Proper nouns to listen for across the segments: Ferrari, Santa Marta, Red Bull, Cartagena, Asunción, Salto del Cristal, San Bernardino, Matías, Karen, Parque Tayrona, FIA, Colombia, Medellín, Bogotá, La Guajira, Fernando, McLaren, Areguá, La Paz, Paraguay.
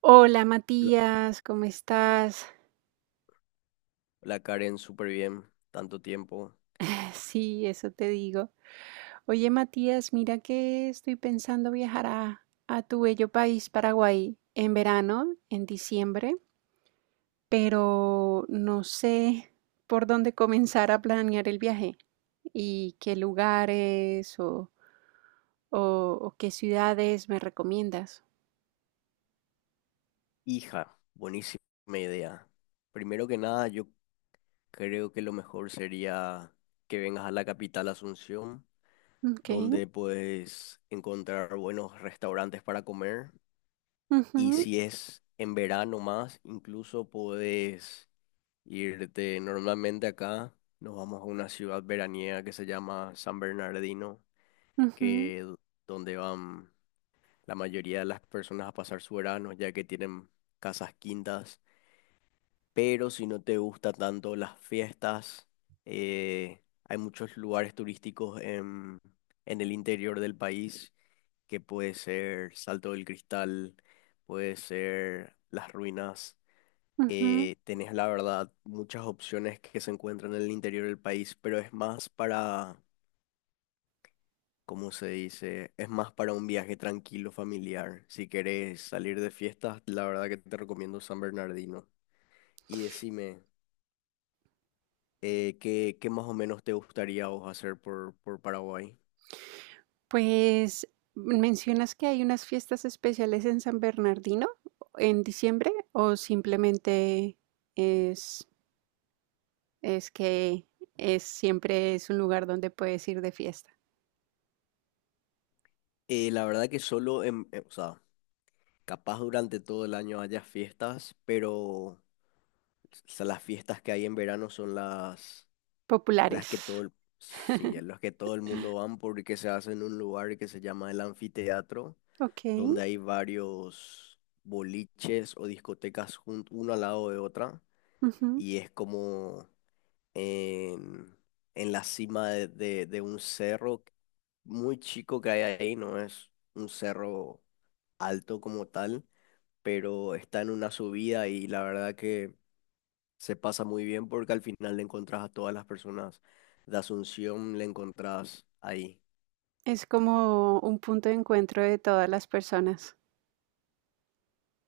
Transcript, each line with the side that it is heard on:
right: Hola
left: La,
right: Matías, ¿cómo estás?
left: la Karen, súper bien, tanto tiempo.
right: Sí, eso te digo. Oye Matías, mira que estoy pensando viajar a tu bello país, Paraguay, en verano, en diciembre, pero no sé por dónde comenzar a planear el viaje y qué lugares o qué ciudades me recomiendas.
left: Hija, buenísima idea. Primero que nada, yo creo que lo mejor sería que vengas a la capital Asunción,
right: Ok.
left: donde puedes encontrar buenos restaurantes para comer. Y
right: Ujú,
left: si es en verano más, incluso puedes irte normalmente acá. Nos vamos a una ciudad veraniega que se llama San Bernardino,
right: ujú,
left: que donde van la mayoría de las personas a pasar su verano, ya que tienen casas quintas. Pero si no te gusta tanto las fiestas, hay muchos lugares turísticos en el interior del país, que puede ser Salto del Cristal, puede ser las ruinas.
right: ujú.
left: Tenés la verdad muchas opciones que se encuentran en el interior del país, pero es más para como se dice, es más para un viaje tranquilo, familiar. Si querés salir de fiestas, la verdad que te recomiendo San Bernardino. Y decime, ¿qué más o menos te gustaría a vos hacer por Paraguay?
right: Pues, ¿mencionas que hay unas fiestas especiales en San Bernardino en diciembre o simplemente es, es que siempre es un lugar donde puedes ir de fiesta?
left: La verdad que solo, o sea, capaz durante todo el año haya fiestas, pero las fiestas que hay en verano son las, las
right: Populares.
left: que todo el, sí, las que todo el mundo van porque se hace en un lugar que se llama el anfiteatro,
right: Ok.
left: donde hay varios boliches o discotecas una al lado de otra,
right: Ujú.
left: y es como en, en la cima de un cerro muy chico que hay ahí. No es un cerro alto como tal, pero está en una subida y la verdad que se pasa muy bien porque al final le encontrás a todas las personas de Asunción, le encontrás ahí.
right: Es como un punto de encuentro de todas las personas.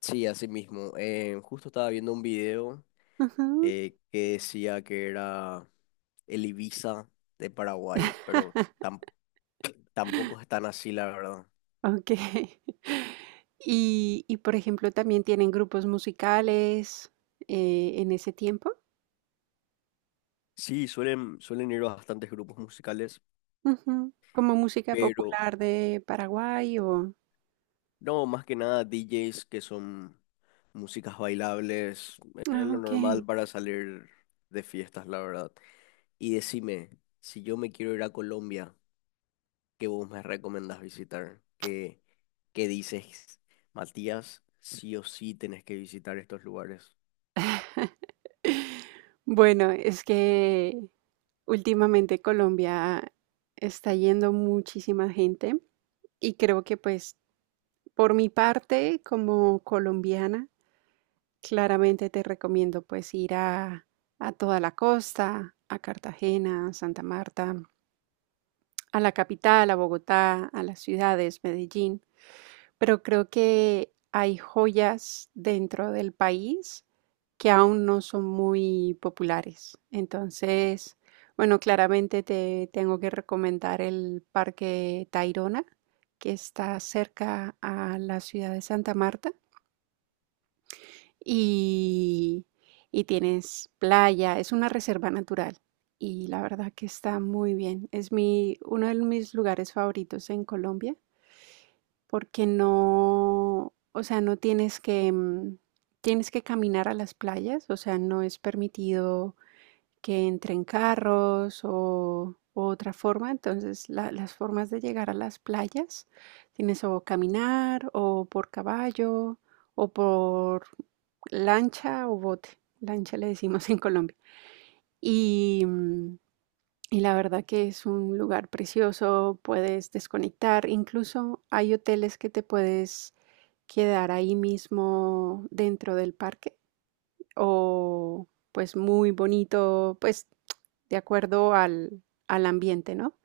left: Sí, así mismo. Justo estaba viendo un video
right: Ujú.
left: que decía que era el Ibiza de Paraguay, pero tampoco es tan así, la verdad.
right: Ok. Por ejemplo, también tienen grupos musicales en ese tiempo.
left: Sí, suelen ir bastantes grupos musicales,
right: Ujú, ¿como música
left: pero
right: popular de Paraguay o?
left: no, más que nada DJs que son músicas bailables, es
right: Ah,
left: lo normal
right: okey.
left: para salir de fiestas, la verdad. Y decime, si yo me quiero ir a Colombia, ¿qué vos me recomendás visitar? ¿Qué dices, Matías? Sí o sí tenés que visitar estos lugares.
right: Bueno, es que últimamente Colombia está yendo muchísima gente y creo que, pues, por mi parte, como colombiana, claramente te recomiendo, pues, ir a toda la costa, a Cartagena, Santa Marta, a la capital, a Bogotá, a las ciudades, Medellín. Pero creo que hay joyas dentro del país que aún no son muy populares. Entonces, bueno, claramente te tengo que recomendar el Parque Tayrona, que está cerca a la ciudad de Santa Marta y, y tienes playa, es una reserva natural y la verdad que está muy bien. Uno de mis lugares favoritos en Colombia porque no, o sea, no tienes que, mm, tienes que caminar a las playas, o sea, no es permitido que entren carros o otra forma, entonces las formas de llegar a las playas tienes o caminar o por caballo o por lancha o bote, lancha le decimos en Colombia. Y, mm, y la verdad que es un lugar precioso, puedes desconectar, incluso hay hoteles que te puedes quedar ahí mismo dentro del parque o pues muy bonito, pues de acuerdo al ambiente, ¿no?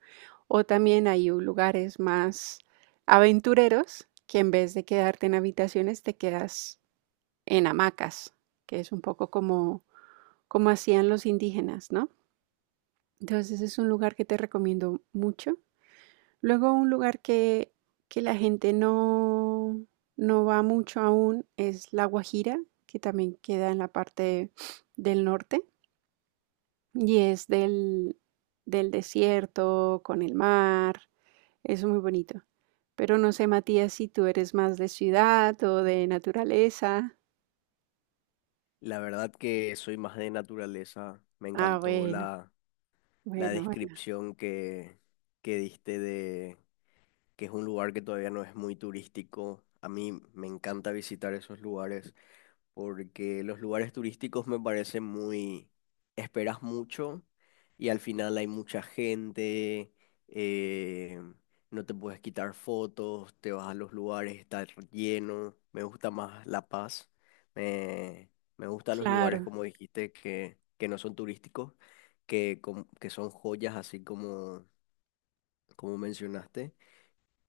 right: O también hay lugares más aventureros que en vez de quedarte en habitaciones te quedas en hamacas, que es un poco como hacían los indígenas, ¿no? Entonces es un lugar que te recomiendo mucho. Luego un lugar que la gente no va mucho aún es La Guajira, que también queda en la parte del norte y es del desierto, con el mar, es muy bonito. Pero no sé, Matías, si tú eres más de ciudad o de naturaleza.
left: La verdad que soy más de naturaleza. Me
right: Ah,
left: encantó
right: bueno,
left: la
right: bueno, bueno,
left: descripción que diste de que es un lugar que todavía no es muy turístico. A mí me encanta visitar esos lugares porque los lugares turísticos me parecen muy, esperas mucho y al final hay mucha gente, eh, no te puedes quitar fotos, te vas a los lugares, está lleno, me gusta más La Paz, me, me gustan los lugares
right: claro.
left: como dijiste que, no son turísticos, que son joyas así como mencionaste.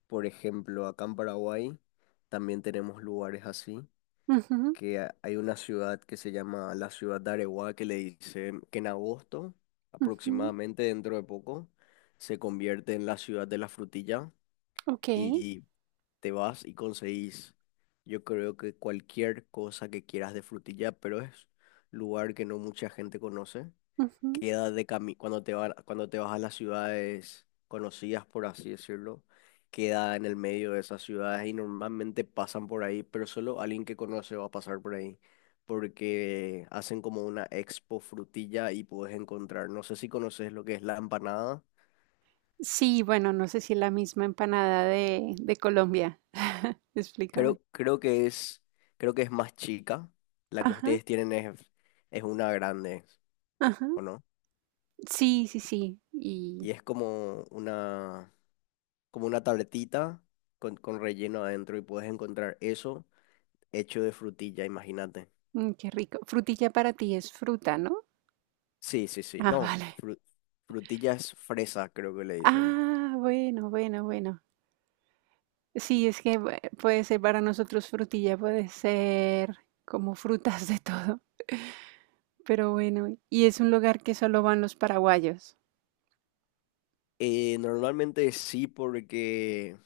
left: Por ejemplo, acá en Paraguay también tenemos lugares así
right: Ujú,
left: que hay una ciudad que se llama la ciudad de Areguá, que le dice que en agosto,
right: ujú.
left: aproximadamente dentro de poco, se convierte en la ciudad de la frutilla,
right: Ok.
left: y te vas y conseguís, yo creo que cualquier cosa que quieras de frutilla, pero es lugar que no mucha gente conoce.
right: Ujú.
left: Queda de cami cuando te vas a las ciudades conocidas, por así decirlo, queda en el medio de esas ciudades y normalmente pasan por ahí, pero solo alguien que conoce va a pasar por ahí, porque hacen como una expo frutilla y puedes encontrar. No sé si conoces lo que es la empanada.
right: Sí, bueno, no sé si la misma empanada de Colombia. Explícame.
left: Creo, creo que es, creo que es más chica, la que
right: Ajá,
left: ustedes tienen es una grande,
right: ajá.
left: ¿o no?
right: Sí, sí, sí.
left: Y
right: Y
left: es como una tabletita con relleno adentro, y puedes encontrar eso hecho de frutilla, imagínate.
right: qué rico. Frutilla para ti es fruta, ¿no?
left: Sí, sí, sí.
right: Ah,
left: No,
right: vale.
left: frutilla es fresa, creo que le dicen.
right: Ah, bueno, bueno, bueno. Sí, es que puede ser para nosotros frutilla, puede ser como frutas de todo. Pero bueno, y es un lugar que solo van los paraguayos.
left: Normalmente sí porque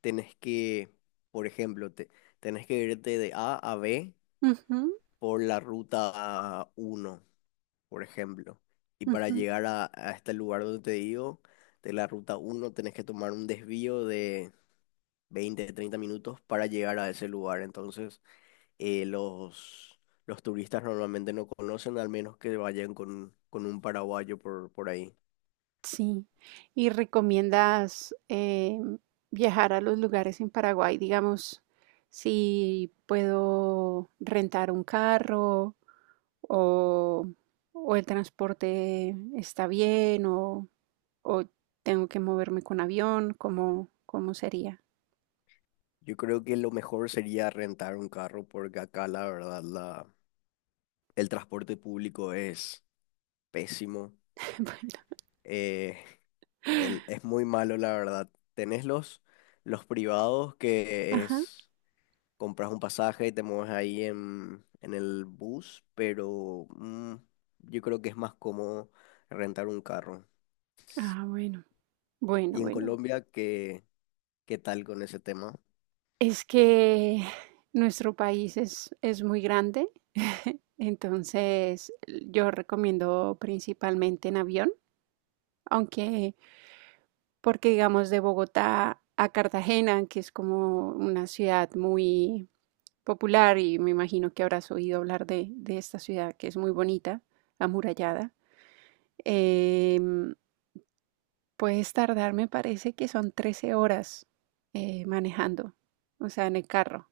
left: tenés que, por ejemplo, tenés que irte de A a B
right: Ujú,
left: por la ruta 1, por ejemplo. Y para
right: ujú.
left: llegar a este lugar donde te digo, de la ruta 1 tenés que tomar un desvío de 20 o 30 minutos para llegar a ese lugar. Entonces, eh, los, los turistas normalmente no conocen, al menos que vayan con un paraguayo por ahí.
right: Sí. ¿Y recomiendas viajar a los lugares en Paraguay? Digamos, si puedo rentar un carro o, o el transporte está bien o tengo que moverme con avión, ¿cómo, cómo sería?
left: Yo creo que lo mejor sería rentar un carro porque acá la verdad el transporte público es pésimo.
right: Bueno,
left: Eh, es muy malo la verdad. Tenés los privados, que
right: ajá.
left: es compras un pasaje y te mueves ahí en el bus, pero yo creo que es más cómodo rentar un carro.
right: Ah, bueno, bueno,
left: Y en
right: bueno.
left: Colombia, que ¿qué tal con ese tema?
right: Es que nuestro país es muy grande, entonces yo recomiendo principalmente en avión. Aunque, porque digamos de Bogotá a Cartagena, que es como una ciudad muy popular y me imagino que habrás oído hablar de esta ciudad que es muy bonita, amurallada, em, puedes tardar, me parece que son 13 horas manejando, o sea, en el carro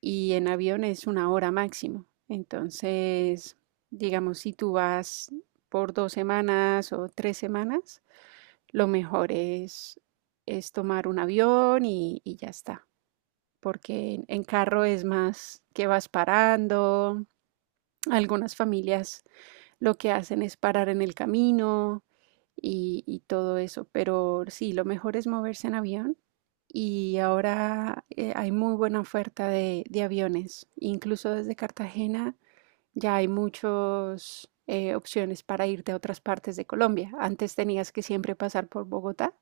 right: y en avión es una hora máximo. Entonces, digamos, si tú vas por dos semanas o tres semanas, lo mejor es tomar un avión y ya está, porque en, carro es más que vas parando. Algunas familias lo que hacen es parar en el camino y todo eso, pero sí, lo mejor es moverse en avión y ahora hay muy buena oferta de aviones. Incluso desde Cartagena ya hay muchas opciones para irte a otras partes de Colombia. Antes tenías que siempre pasar por Bogotá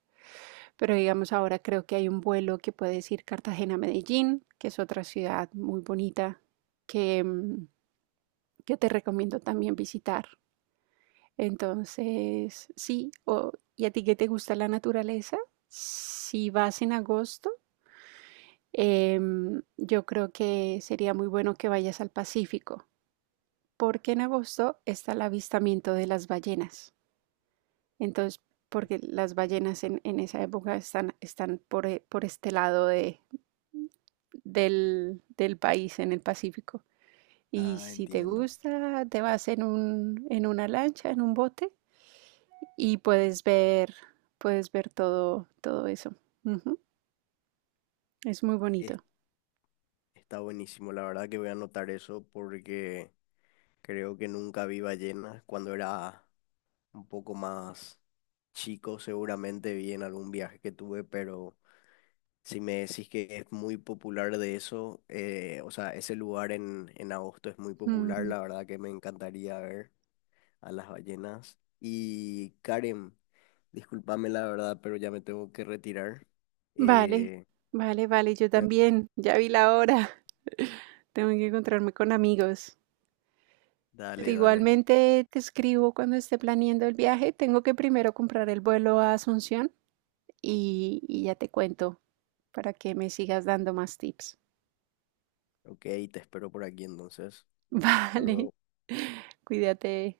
right: pero digamos, ahora creo que hay un vuelo que puede ir Cartagena-Medellín, que es otra ciudad muy bonita que, mm, que te recomiendo también visitar. Entonces, sí, o- ¿y a ti que te gusta la naturaleza? Si vas en agosto, yo creo que sería muy bueno que vayas al Pacífico, porque en agosto está el avistamiento de las ballenas. Entonces, porque las ballenas en esa época están, están por, e- por este lado del país en el Pacífico. Y
left: Ah,
right: si te
left: entiendo.
right: gusta, te vas en un, en una lancha, en un bote y puedes ver todo, todo eso. Ujú. Es muy
left: Es-
right: bonito.
left: Está buenísimo. La verdad que voy a anotar eso porque creo que nunca vi ballenas. Cuando era un poco más chico, seguramente vi en algún viaje que tuve, pero si me decís que es muy popular de eso, o sea, ese lugar en agosto es muy popular.
right: Mm.
left: La verdad que me encantaría ver a las ballenas. Y Karen, discúlpame la verdad, pero ya me tengo que retirar.
right: Vale,
left: Eh,
right: vale, vale, yo
left: me-
right: también, ya vi la hora. Tengo que encontrarme con amigos. Pero
left: Dale, dale.
right: igualmente te escribo cuando esté planeando el viaje. Tengo que primero comprar el vuelo a Asunción y ya te cuento para que me sigas dando más tips.
left: Ok, te espero por aquí entonces. Hasta
right: Vale,
left: luego.
right: cuídate.